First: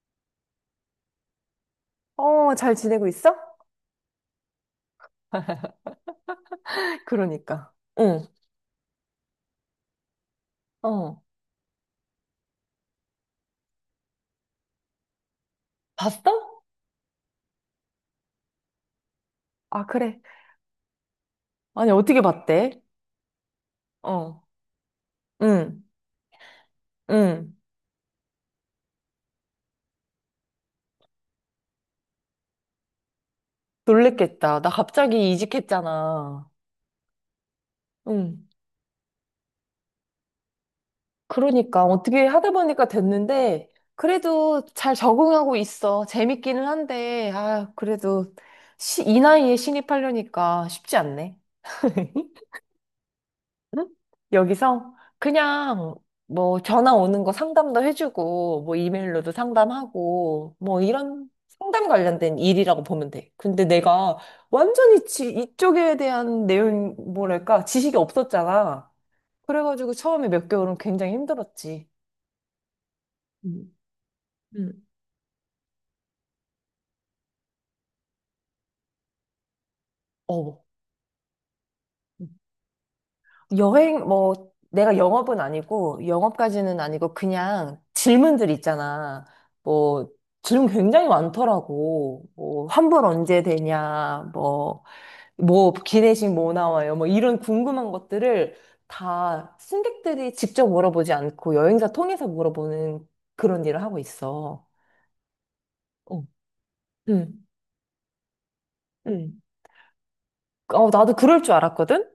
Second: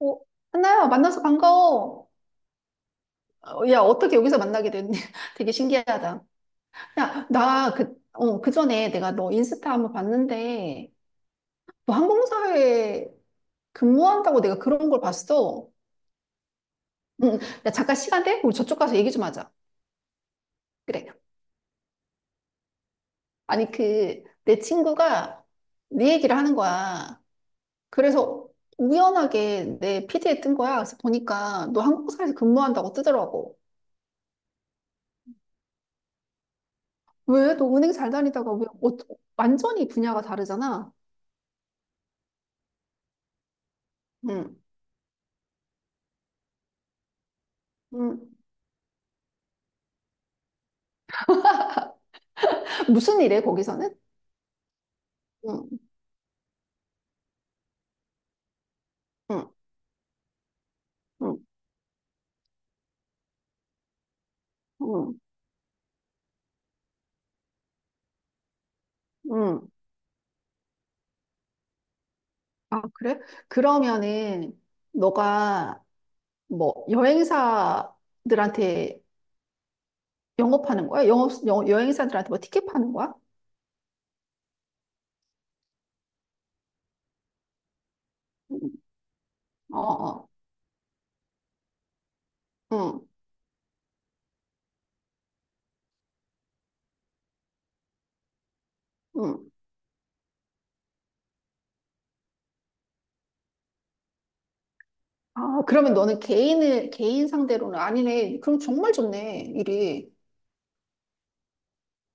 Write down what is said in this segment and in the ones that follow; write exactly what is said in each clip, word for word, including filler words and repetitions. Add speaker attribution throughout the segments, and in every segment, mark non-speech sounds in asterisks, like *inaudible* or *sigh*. Speaker 1: 어, 하나야, 만나서 반가워.
Speaker 2: 어, 잘 지내고 있어?
Speaker 1: 어, 야, 어떻게 여기서 만나게 됐니? *laughs* 되게
Speaker 2: *laughs*
Speaker 1: 신기하다. 야,
Speaker 2: 그러니까.
Speaker 1: 나 그,
Speaker 2: 응.
Speaker 1: 어, 그 전에 내가 너 인스타 한번 봤는데,
Speaker 2: 어.
Speaker 1: 너 항공사에 근무한다고 내가 그런 걸 봤어.
Speaker 2: 봤어?
Speaker 1: 응, 응. 야, 잠깐 시간 돼? 우리 저쪽 가서 얘기 좀 하자.
Speaker 2: 아, 그래.
Speaker 1: 그래.
Speaker 2: 아니, 어떻게 봤대?
Speaker 1: 아니, 그,
Speaker 2: 어,
Speaker 1: 내 친구가
Speaker 2: 응,
Speaker 1: 네 얘기를 하는 거야.
Speaker 2: 응.
Speaker 1: 그래서 우연하게 내 피드에 뜬 거야. 그래서 보니까 너 항공사에서 근무한다고 뜨더라고.
Speaker 2: 놀랬겠다. 나 갑자기 이직했잖아.
Speaker 1: 왜? 너 은행 잘
Speaker 2: 응.
Speaker 1: 다니다가 왜, 어, 완전히 분야가 다르잖아.
Speaker 2: 그러니까 어떻게 하다 보니까 됐는데,
Speaker 1: 음,
Speaker 2: 그래도 잘 적응하고 있어. 재밌기는 한데, 아, 그래도
Speaker 1: 음.
Speaker 2: 시, 이 나이에 신입하려니까 쉽지 않네. *laughs*
Speaker 1: 무슨 일해,
Speaker 2: 응?
Speaker 1: 거기서는?
Speaker 2: 여기서
Speaker 1: 음,
Speaker 2: 그냥 뭐 전화 오는 거 상담도 해주고 뭐 이메일로도
Speaker 1: 음,
Speaker 2: 상담하고 뭐 이런
Speaker 1: 음,
Speaker 2: 상담 관련된 일이라고 보면 돼. 근데 내가 완전히
Speaker 1: 음,
Speaker 2: 지, 이쪽에 대한 내용 뭐랄까 지식이 없었잖아.
Speaker 1: 음.
Speaker 2: 그래가지고 처음에 몇 개월은 굉장히 힘들었지.
Speaker 1: 아, 그래?
Speaker 2: 음.
Speaker 1: 그러면은,
Speaker 2: 음.
Speaker 1: 너가 뭐, 여행사들한테
Speaker 2: 어.
Speaker 1: 영업하는 거야? 영업, 여, 여행사들한테 뭐 티켓 파는 거야?
Speaker 2: 여행, 뭐, 내가 영업은 아니고, 영업까지는 아니고, 그냥 질문들
Speaker 1: 음,
Speaker 2: 있잖아.
Speaker 1: 어,
Speaker 2: 뭐,
Speaker 1: 어,
Speaker 2: 질문 굉장히 많더라고. 뭐,
Speaker 1: 응,
Speaker 2: 환불 언제 되냐, 뭐, 뭐, 기내식 뭐 나와요, 뭐, 이런 궁금한 것들을
Speaker 1: 응.
Speaker 2: 다 승객들이 직접 물어보지 않고 여행사 통해서 물어보는 그런 일을 하고 있어.
Speaker 1: 아, 그러면 너는
Speaker 2: 어,
Speaker 1: 개인을, 개인
Speaker 2: 응,
Speaker 1: 상대로는 아니네. 그럼 정말
Speaker 2: 응.
Speaker 1: 좋네, 일이.
Speaker 2: 어, 나도 그럴 줄 알았거든?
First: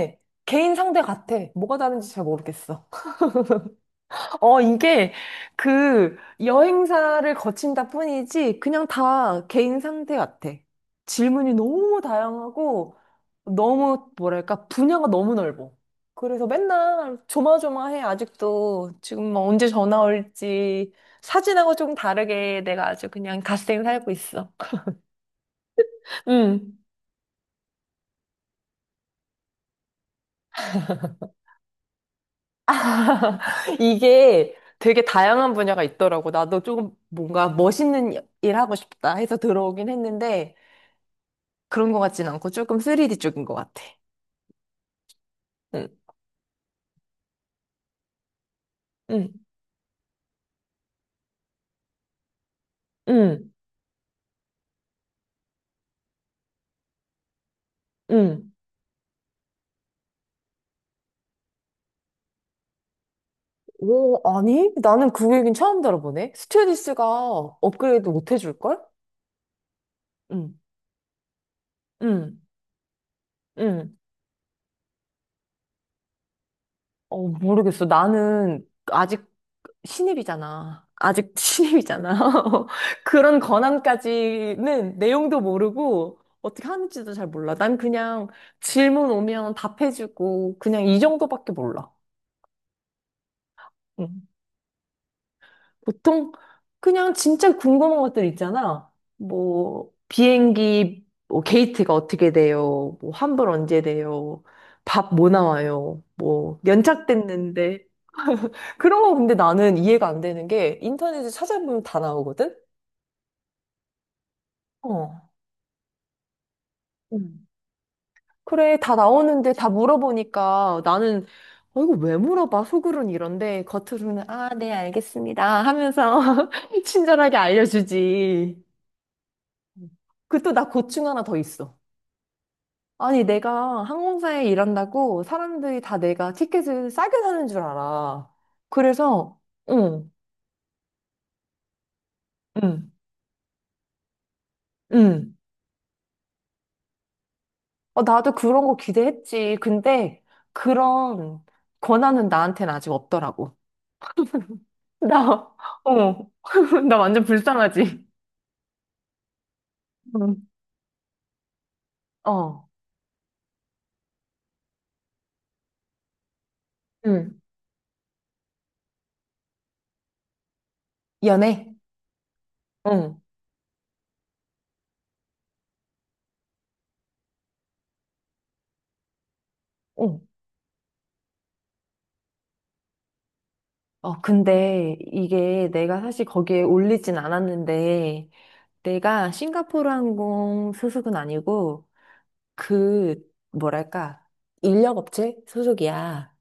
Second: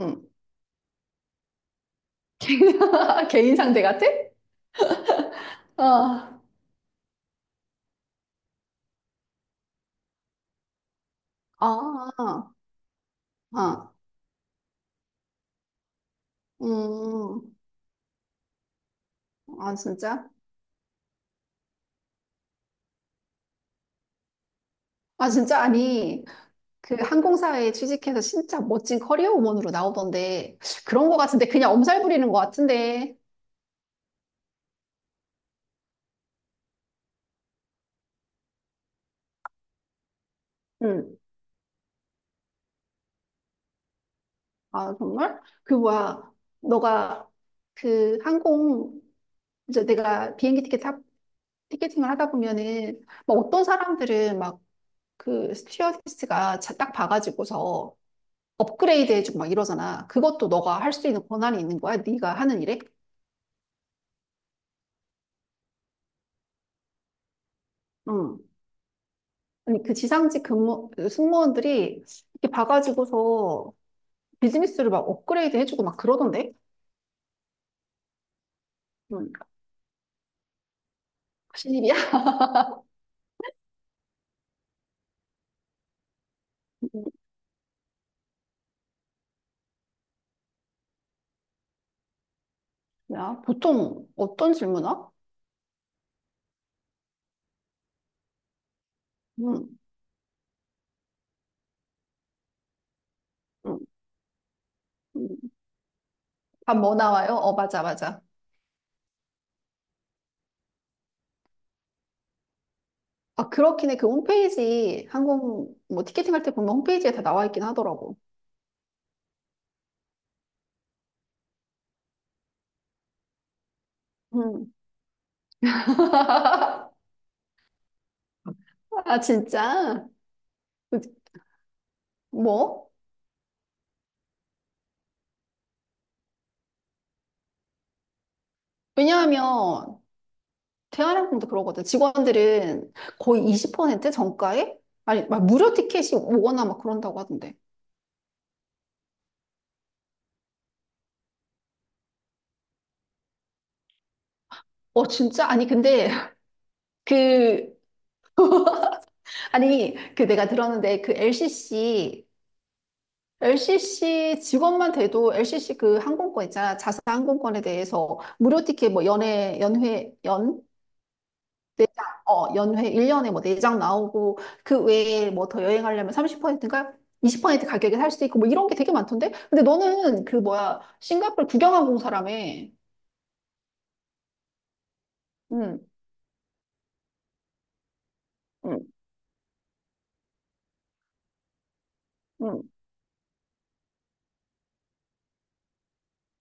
Speaker 1: 응.
Speaker 2: 개인 상대 같아. 뭐가 다른지 잘 모르겠어.
Speaker 1: *laughs* 개인 상대 같아?
Speaker 2: 어, 이게 그
Speaker 1: 아,
Speaker 2: 여행사를 거친다 뿐이지 그냥 다 개인 상태 같아. 질문이 너무
Speaker 1: 아,
Speaker 2: 다양하고
Speaker 1: 아,
Speaker 2: 너무 뭐랄까 분야가 너무 넓어. 그래서 맨날
Speaker 1: 음,
Speaker 2: 조마조마해 아직도 지금 뭐 언제
Speaker 1: 아,
Speaker 2: 전화
Speaker 1: 진짜?
Speaker 2: 올지 사진하고 좀 다르게 내가 아주 그냥 갓생 살고 있어.
Speaker 1: 아, 진짜? 아니,
Speaker 2: 음.
Speaker 1: 그 항공사에 취직해서 진짜 멋진 커리어 우먼으로 나오던데 그런 거 같은데 그냥 엄살 부리는 거 같은데.
Speaker 2: *laughs* 이게 되게 다양한 분야가 있더라고. 나도 조금 뭔가 멋있는 일 하고 싶다 해서 들어오긴 했는데
Speaker 1: 응.
Speaker 2: 그런 것 같진 않고 조금 쓰리디 쪽인 것 같아.
Speaker 1: 아, 정말 그
Speaker 2: 응.
Speaker 1: 뭐야. 너가 그 항공
Speaker 2: 응,
Speaker 1: 이제 내가 비행기 티켓 사- 티켓팅을 하다 보면은 막
Speaker 2: 응,
Speaker 1: 어떤 사람들은 막 그 스튜어디스가 자- 딱 봐가지고서
Speaker 2: 응.
Speaker 1: 업그레이드 해주고 막 이러잖아. 그것도 너가 할 수 있는 권한이 있는 거야, 네가 하는 일에?
Speaker 2: 오, 아니? 나는 그 얘기는 처음 들어보네. 스튜어디스가 업그레이드 못
Speaker 1: 응.
Speaker 2: 해줄걸?
Speaker 1: 아니, 그 지상직
Speaker 2: 응.
Speaker 1: 근무 그 승무원들이
Speaker 2: 응,
Speaker 1: 이렇게 봐가지고서
Speaker 2: 응.
Speaker 1: 비즈니스를 막 업그레이드 해주고 막 그러던데?
Speaker 2: 어, 모르겠어. 나는 아직
Speaker 1: 음,
Speaker 2: 신입이잖아. 아직 *laughs*
Speaker 1: 신입이야?
Speaker 2: 신입이잖아. *laughs* 그런 권한까지는 내용도 모르고 어떻게 하는지도 잘 몰라. 난 그냥 질문 오면 답해주고 그냥 이 정도밖에 몰라.
Speaker 1: 야, 보통
Speaker 2: 응.
Speaker 1: 어떤 질문아?
Speaker 2: 보통 그냥 진짜 궁금한 것들 있잖아.
Speaker 1: 음,
Speaker 2: 뭐 비행기 뭐 게이트가 어떻게 돼요? 뭐 환불
Speaker 1: 음,
Speaker 2: 언제 돼요? 밥 뭐
Speaker 1: 음.
Speaker 2: 나와요? 뭐
Speaker 1: 밥뭐 나와요? 어, 맞아,
Speaker 2: 연착됐는데
Speaker 1: 맞아.
Speaker 2: *laughs* 그런 거 근데 나는 이해가 안 되는 게 인터넷에 찾아보면 다 나오거든?
Speaker 1: 아, 그렇긴 해. 그 홈페이지,
Speaker 2: 어.
Speaker 1: 항공, 뭐, 티켓팅 할 때 보면 홈페이지에 다
Speaker 2: 음.
Speaker 1: 나와 있긴 하더라고.
Speaker 2: 그래, 다 나오는데 다 물어보니까 나는 어, 이거 왜 물어봐? 속으로는 이런데 겉으로는 아, 네,
Speaker 1: 음.
Speaker 2: 알겠습니다 하면서 *laughs*
Speaker 1: *laughs*
Speaker 2: 친절하게 알려주지.
Speaker 1: 아, 진짜?
Speaker 2: 그 또 나 고충 하나 더 있어.
Speaker 1: 뭐?
Speaker 2: 아니, 내가 항공사에 일한다고 사람들이 다 내가 티켓을 싸게 사는 줄 알아. 그래서,
Speaker 1: 왜냐하면,
Speaker 2: 응,
Speaker 1: 대한항공도 그러거든.
Speaker 2: 응,
Speaker 1: 직원들은 거의 이십 퍼센트 정가에? 아니,
Speaker 2: 응.
Speaker 1: 막 무료 티켓이 오거나 막 그런다고 하던데.
Speaker 2: 어, 나도 그런 거 기대했지. 근데 그런 권한은 나한테는 아직 없더라고.
Speaker 1: 어,
Speaker 2: 나,
Speaker 1: 진짜? 아니,
Speaker 2: *laughs*
Speaker 1: 근데,
Speaker 2: 어,
Speaker 1: *laughs*
Speaker 2: *laughs* 나 완전
Speaker 1: 그,
Speaker 2: 불쌍하지.
Speaker 1: 아니, 그
Speaker 2: 응.
Speaker 1: 내가 들었는데 그 LCC,
Speaker 2: 어,
Speaker 1: LCC 직원만 돼도 엘씨씨 그 항공권 있잖아. 자사
Speaker 2: 응.
Speaker 1: 항공권에 대해서 무료 티켓 뭐 연회, 연회, 연?
Speaker 2: 연애?
Speaker 1: 네장. 어, 연회
Speaker 2: 응,
Speaker 1: 일 년에 뭐 네장 나오고 그 외에 뭐 더 여행하려면 삼십 퍼센트인가? 이십 퍼센트 가격에 살 수도 있고 뭐 이런 게 되게 많던데? 근데
Speaker 2: 응.
Speaker 1: 너는 그 뭐야, 싱가포르 구경항공 사람에.
Speaker 2: 어, 근데 이게
Speaker 1: 음,
Speaker 2: 내가 사실 거기에 올리진 않았는데,
Speaker 1: 음,
Speaker 2: 내가 싱가포르 항공 소속은 아니고
Speaker 1: 음.
Speaker 2: 그 뭐랄까 인력 업체 소속이야.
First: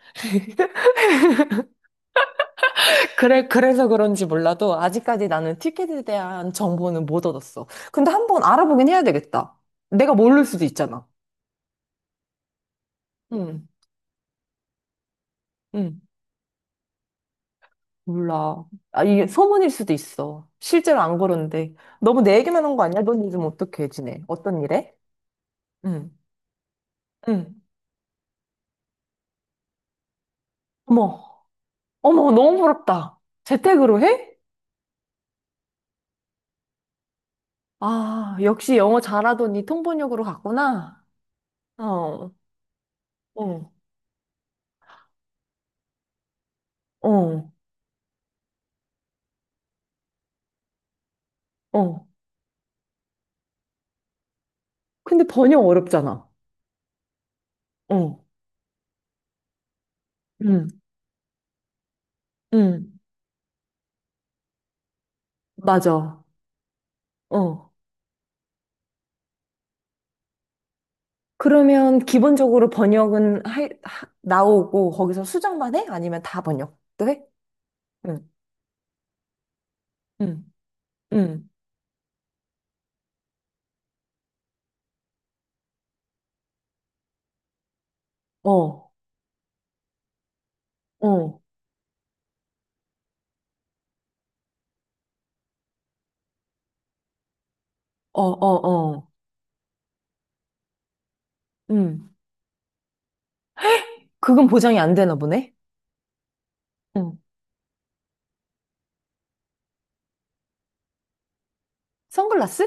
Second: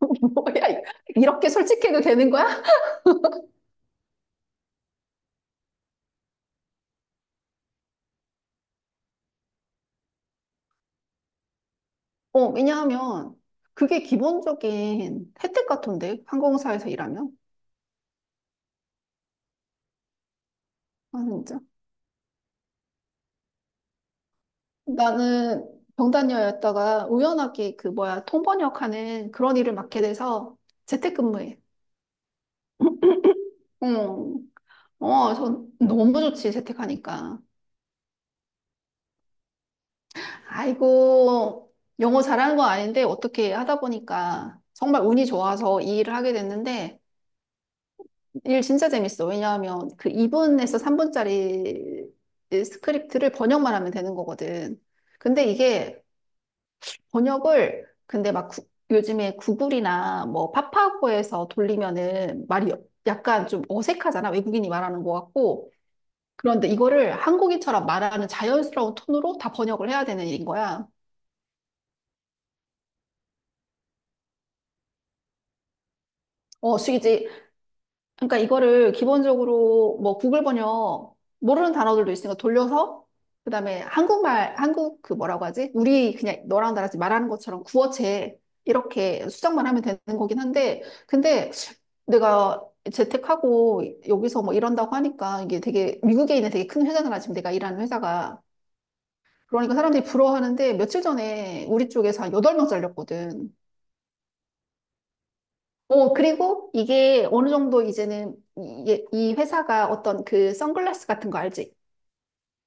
Speaker 1: *laughs* 뭐야,
Speaker 2: *laughs*
Speaker 1: 이렇게 솔직해도 되는 거야?
Speaker 2: 그래 그래서 그런지 몰라도 아직까지 나는 티켓에 대한 정보는 못 얻었어. 근데 한번 알아보긴 해야 되겠다. 내가 모를 수도 있잖아.
Speaker 1: 어, 왜냐하면
Speaker 2: 응,
Speaker 1: 그게 기본적인 혜택
Speaker 2: 응,
Speaker 1: 같은데, 항공사에서 일하면.
Speaker 2: 몰라. 아, 이게 소문일 수도 있어. 실제로 안
Speaker 1: 아, 진짜.
Speaker 2: 그런데 너무 내 얘기만 한 거 아니야? 넌 요즘 어떻게 지내? 어떤 일해?
Speaker 1: 나는
Speaker 2: 응,
Speaker 1: 병단녀였다가
Speaker 2: 응.
Speaker 1: 우연하게 그 뭐야, 통번역하는 그런 일을 맡게 돼서
Speaker 2: 어머,
Speaker 1: 재택근무해.
Speaker 2: 어머, 너무 부럽다. 재택으로 해?
Speaker 1: 응. 어, 전 너무 좋지, 재택하니까.
Speaker 2: 아, 역시 영어 잘하더니 통번역으로 갔구나.
Speaker 1: 아이고, 영어
Speaker 2: 어,
Speaker 1: 잘하는 건 아닌데 어떻게
Speaker 2: 어,
Speaker 1: 하다 보니까 정말 운이 좋아서 이 일을 하게 됐는데.
Speaker 2: 어,
Speaker 1: 일 진짜 재밌어. 왜냐하면 그 이 분에서 삼 분짜리
Speaker 2: 어.
Speaker 1: 스크립트를 번역만 하면 되는 거거든.
Speaker 2: 근데
Speaker 1: 근데
Speaker 2: 번역
Speaker 1: 이게
Speaker 2: 어렵잖아.
Speaker 1: 번역을
Speaker 2: 어,
Speaker 1: 근데 막 구- 요즘에 구글이나 뭐
Speaker 2: 응,
Speaker 1: 파파고에서 돌리면은 말이
Speaker 2: 응,
Speaker 1: 약간 좀 어색하잖아. 외국인이 말하는 것 같고.
Speaker 2: 맞아.
Speaker 1: 그런데 이거를
Speaker 2: 어.
Speaker 1: 한국인처럼 말하는 자연스러운 톤으로 다 번역을 해야 되는 일인 거야.
Speaker 2: 그러면 기본적으로 번역은 하, 하- 나오고 거기서 수정만 해? 아니면 다
Speaker 1: 어,
Speaker 2: 번역도 해?
Speaker 1: 숙이지.
Speaker 2: 응,
Speaker 1: 그러니까 이거를 기본적으로 뭐 구글
Speaker 2: 응,
Speaker 1: 번역
Speaker 2: 응.
Speaker 1: 모르는 단어들도 있으니까 돌려서 그다음에 한국말 한국 그 뭐라고 하지? 우리 그냥 너랑 나랑 지금 말하는 것처럼 구어체
Speaker 2: 어, 어,
Speaker 1: 이렇게 수정만 하면 되는 거긴 한데.
Speaker 2: 어,
Speaker 1: 근데 내가 재택하고 여기서 뭐 이런다고 하니까 이게 되게 미국에 있는 되게 큰 회사잖아, 지금 내가 일하는
Speaker 2: 어,
Speaker 1: 회사가.
Speaker 2: 어.
Speaker 1: 그러니까 사람들이 부러워하는데 며칠 전에 우리
Speaker 2: 응.
Speaker 1: 쪽에서 한 여덟 명 잘렸거든.
Speaker 2: 그건 보장이 안 되나 보네.
Speaker 1: 어, 그리고
Speaker 2: 응.
Speaker 1: 이게 어느 정도 이제는 이, 이 회사가 어떤 그 선글라스 같은 거 알지?
Speaker 2: 선글라스?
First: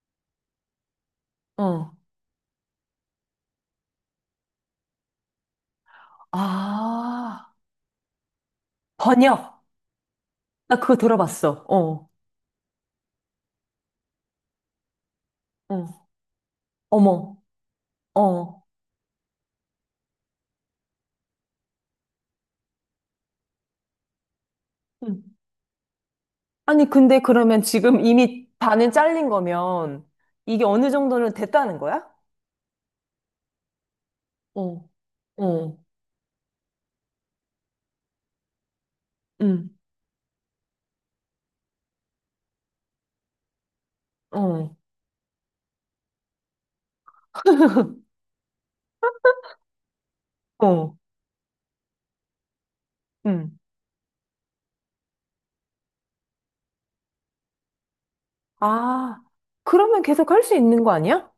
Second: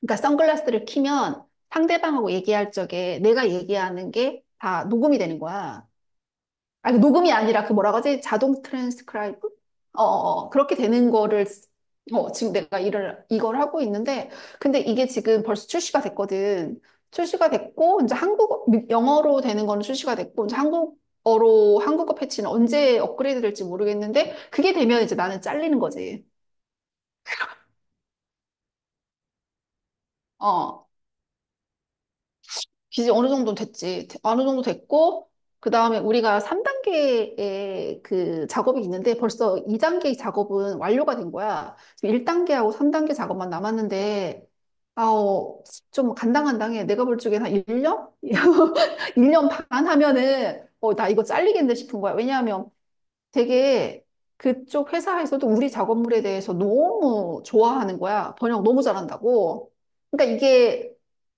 Speaker 1: 그러니까 선글라스를 키면
Speaker 2: 어,
Speaker 1: 상대방하고 얘기할 적에 내가 얘기하는 게 다 녹음이 되는 거야. 아니, 녹음이
Speaker 2: 아,
Speaker 1: 아니라 그 뭐라 그러지? 자동 트랜스크라이브?
Speaker 2: 번역.
Speaker 1: 어, 어, 어. 그렇게
Speaker 2: 나 그거
Speaker 1: 되는 거를,
Speaker 2: 들어봤어. 어,
Speaker 1: 어, 지금 내가 일을, 이걸 하고 있는데, 근데 이게 지금 벌써 출시가
Speaker 2: 어.
Speaker 1: 됐거든.
Speaker 2: 어머,
Speaker 1: 출시가 됐고, 이제
Speaker 2: 어.
Speaker 1: 한국어, 미- 영어로 되는 거는 출시가 됐고, 이제 한국어로, 한국어 패치는 언제 업그레이드 될지 모르겠는데, 그게 되면 이제
Speaker 2: 음.
Speaker 1: 나는 잘리는 거지.
Speaker 2: 아니, 근데 그러면 지금 이미 반은 잘린 거면 이게 어느
Speaker 1: 어.
Speaker 2: 정도는 됐다는 거야?
Speaker 1: 기지 어느 정도 됐지. 어느 정도
Speaker 2: 어,
Speaker 1: 됐고, 그
Speaker 2: 어,
Speaker 1: 다음에 우리가 삼 단계의 그 작업이 있는데 벌써
Speaker 2: 음,
Speaker 1: 이 단계의 작업은 완료가 된 거야. 지금 일 단계하고 삼 단계 작업만 남았는데,
Speaker 2: 어,
Speaker 1: 아우, 좀 간당간당해. 내가 볼 적엔 한 일 년?
Speaker 2: *laughs*
Speaker 1: 일 년 *laughs* 반 하면은,
Speaker 2: 어,
Speaker 1: 어, 나 이거 잘리겠네 싶은 거야. 왜냐하면
Speaker 2: 음.
Speaker 1: 되게 그쪽 회사에서도 우리 작업물에 대해서 너무 좋아하는 거야. 번역 너무
Speaker 2: 아,
Speaker 1: 잘한다고.
Speaker 2: 그러면 계속
Speaker 1: 그러니까
Speaker 2: 할 수 있는 거
Speaker 1: 이게
Speaker 2: 아니야?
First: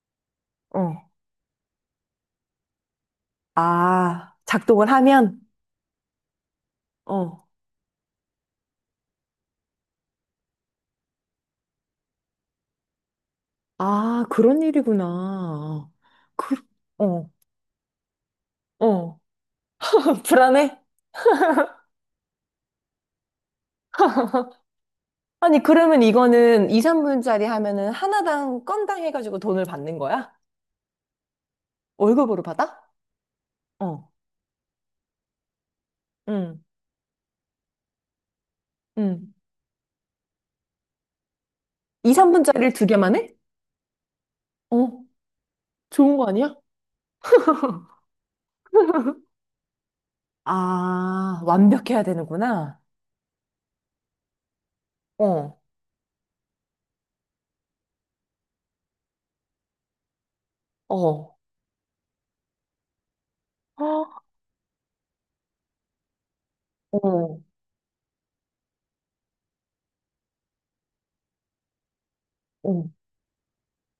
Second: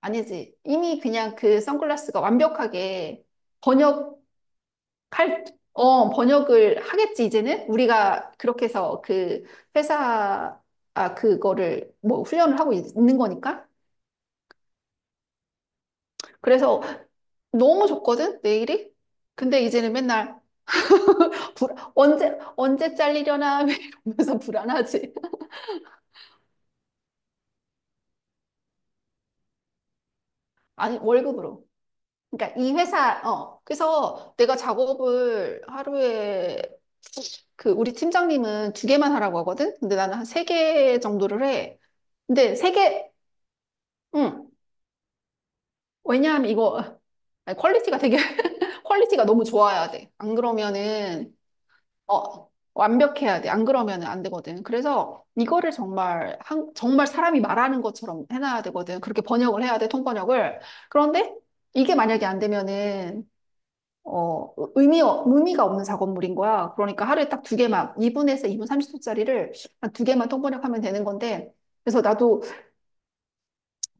Speaker 1: 아니지. 이미
Speaker 2: 어.
Speaker 1: 그냥 그 선글라스가 완벽하게 번역할,
Speaker 2: 아, 작동을 하면?
Speaker 1: 어, 번역을 하겠지,
Speaker 2: 어,
Speaker 1: 이제는? 우리가 그렇게 해서 그 회사, 아, 그거를 뭐 훈련을 하고 있- 있는 거니까.
Speaker 2: 아, 그런 일이구나. 그,
Speaker 1: 그래서
Speaker 2: 어,
Speaker 1: 너무 좋거든, 내일이?
Speaker 2: 어.
Speaker 1: 근데 이제는
Speaker 2: *laughs*
Speaker 1: 맨날
Speaker 2: 불안해?
Speaker 1: *laughs* 불, 언제, 언제 잘리려나 *laughs* 이러면서 불안하지.
Speaker 2: 아니, 그러면 이거는 이, 삼 분짜리 하면은 하나당 건당 해가지고 돈을 받는 거야?
Speaker 1: 아니, 월급으로.
Speaker 2: 월급으로
Speaker 1: 그러니까 이
Speaker 2: 받아?
Speaker 1: 회사, 어,
Speaker 2: 어
Speaker 1: 그래서 내가 작업을
Speaker 2: 응,
Speaker 1: 하루에 그 우리 팀장님은 두 개만
Speaker 2: 응.
Speaker 1: 하라고 하거든? 근데 나는 한 세 개 정도를 해.
Speaker 2: 이,
Speaker 1: 근데 세
Speaker 2: 삼 분짜리를 두
Speaker 1: 개,
Speaker 2: 개만 해?
Speaker 1: 응.
Speaker 2: 어, 좋은 거
Speaker 1: 왜냐하면
Speaker 2: 아니야?
Speaker 1: 이거 아니, 퀄리티가 되게 *laughs*
Speaker 2: *laughs*
Speaker 1: 퀄리티가 너무 좋아야 돼. 안 그러면은.
Speaker 2: 아, 완벽해야
Speaker 1: 어
Speaker 2: 되는구나.
Speaker 1: 완벽해야 돼. 안 그러면은 안 되거든. 그래서
Speaker 2: 어,
Speaker 1: 이거를 정말 한 정말 사람이 말하는 것처럼 해놔야 되거든. 그렇게 번역을 해야 돼. 통번역을. 그런데
Speaker 2: 어,
Speaker 1: 이게 만약에 안 되면은
Speaker 2: 어,
Speaker 1: 어, 의미, 의미가 없는 작업물인 거야. 그러니까 하루에
Speaker 2: 어,
Speaker 1: 딱 두 개만, 이 분에서 이 분 삼십 초짜리를 한 두 개만 통번역하면 되는 건데, 그래서 나도
Speaker 2: 어.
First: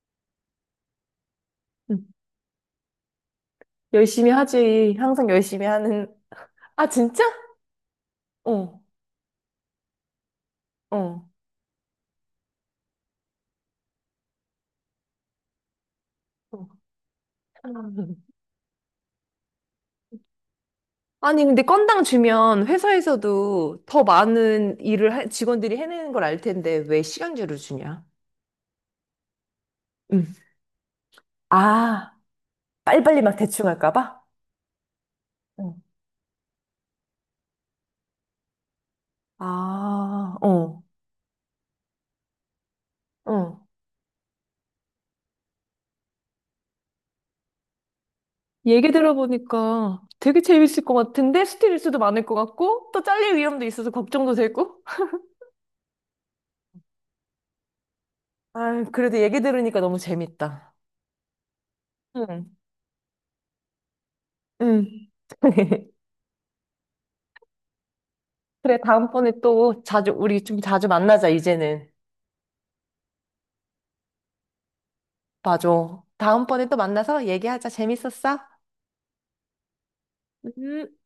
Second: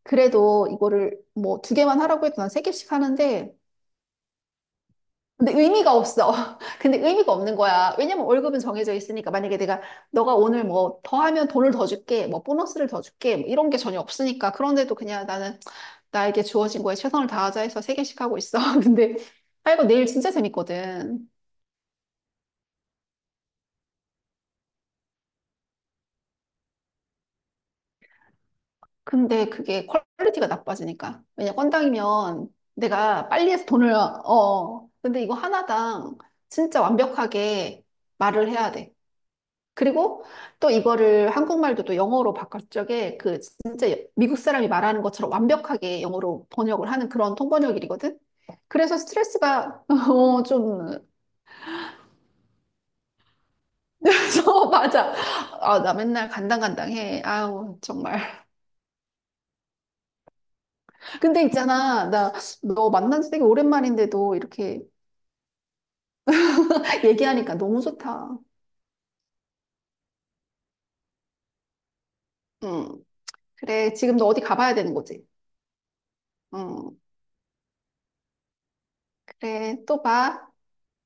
Speaker 1: 그래도 이거를 뭐 두 개만
Speaker 2: 응.
Speaker 1: 하라고 해도 난 세 개씩 하는데,
Speaker 2: 열심히 하지. 항상
Speaker 1: 근데
Speaker 2: 열심히
Speaker 1: 의미가
Speaker 2: 하는.
Speaker 1: 없어. *laughs*
Speaker 2: 아,
Speaker 1: 근데
Speaker 2: 진짜?
Speaker 1: 의미가 없는 거야. 왜냐면 월급은
Speaker 2: 어,
Speaker 1: 정해져 있으니까. 만약에 내가, 너가 오늘 뭐 더
Speaker 2: 어.
Speaker 1: 하면 돈을 더 줄게, 뭐 보너스를 더 줄게, 뭐 이런 게 전혀 없으니까. 그런데도 그냥 나는 나에게
Speaker 2: 어.
Speaker 1: 주어진 거에 최선을 다하자 해서 세 개씩 하고 있어. *laughs* 근데, 아, 이거 내일 진짜 재밌거든.
Speaker 2: 아니, 근데 건당 주면 회사에서도 더 많은 일을 할- 직원들이 해내는 걸 알 텐데 왜 시간제로 주냐?
Speaker 1: 근데 그게
Speaker 2: 응,
Speaker 1: 퀄리티가 나빠지니까. 왜냐,
Speaker 2: 아,
Speaker 1: 건당이면
Speaker 2: 빨리빨리
Speaker 1: 내가
Speaker 2: 막
Speaker 1: 빨리 해서
Speaker 2: 대충 할까
Speaker 1: 돈을.
Speaker 2: 봐?
Speaker 1: 어. 어. 근데 이거
Speaker 2: 어,
Speaker 1: 하나당 진짜 완벽하게 말을 해야 돼. 그리고
Speaker 2: 아,
Speaker 1: 또
Speaker 2: 어.
Speaker 1: 이거를 한국말도 또 영어로 바꿀 적에 그
Speaker 2: 어.
Speaker 1: 진짜 미국 사람이 말하는 것처럼 완벽하게 영어로 번역을 하는 그런 통번역일이거든?
Speaker 2: 얘기
Speaker 1: 그래서 스트레스가,
Speaker 2: 들어보니까
Speaker 1: *laughs*
Speaker 2: 되게
Speaker 1: 어,
Speaker 2: 재밌을
Speaker 1: 좀,
Speaker 2: 것 같은데 스트레스도 많을 것 같고 또 잘릴 위험도 있어서
Speaker 1: *laughs*
Speaker 2: 걱정도
Speaker 1: 그래서
Speaker 2: 되고.
Speaker 1: 맞아. 아, 나 맨날 간당간당해. 아우, 정말.
Speaker 2: 아, 그래도 얘기 들으니까 너무 재밌다.
Speaker 1: 근데 있잖아, 나
Speaker 2: 응,
Speaker 1: 너 만난 지 되게 오랜만인데도 이렇게
Speaker 2: 응. *laughs*
Speaker 1: *laughs* 얘기하니까 너무 좋다.
Speaker 2: 그래, 다음번에 또 자주, 우리 좀 자주 만나자, 이제는.
Speaker 1: 음, 그래, 지금 너 어디 가봐야 되는 거지?
Speaker 2: 맞아. 다음번에 또
Speaker 1: 음,
Speaker 2: 만나서 얘기하자. 재밌었어?
Speaker 1: 그래, 또 봐.
Speaker 2: 음.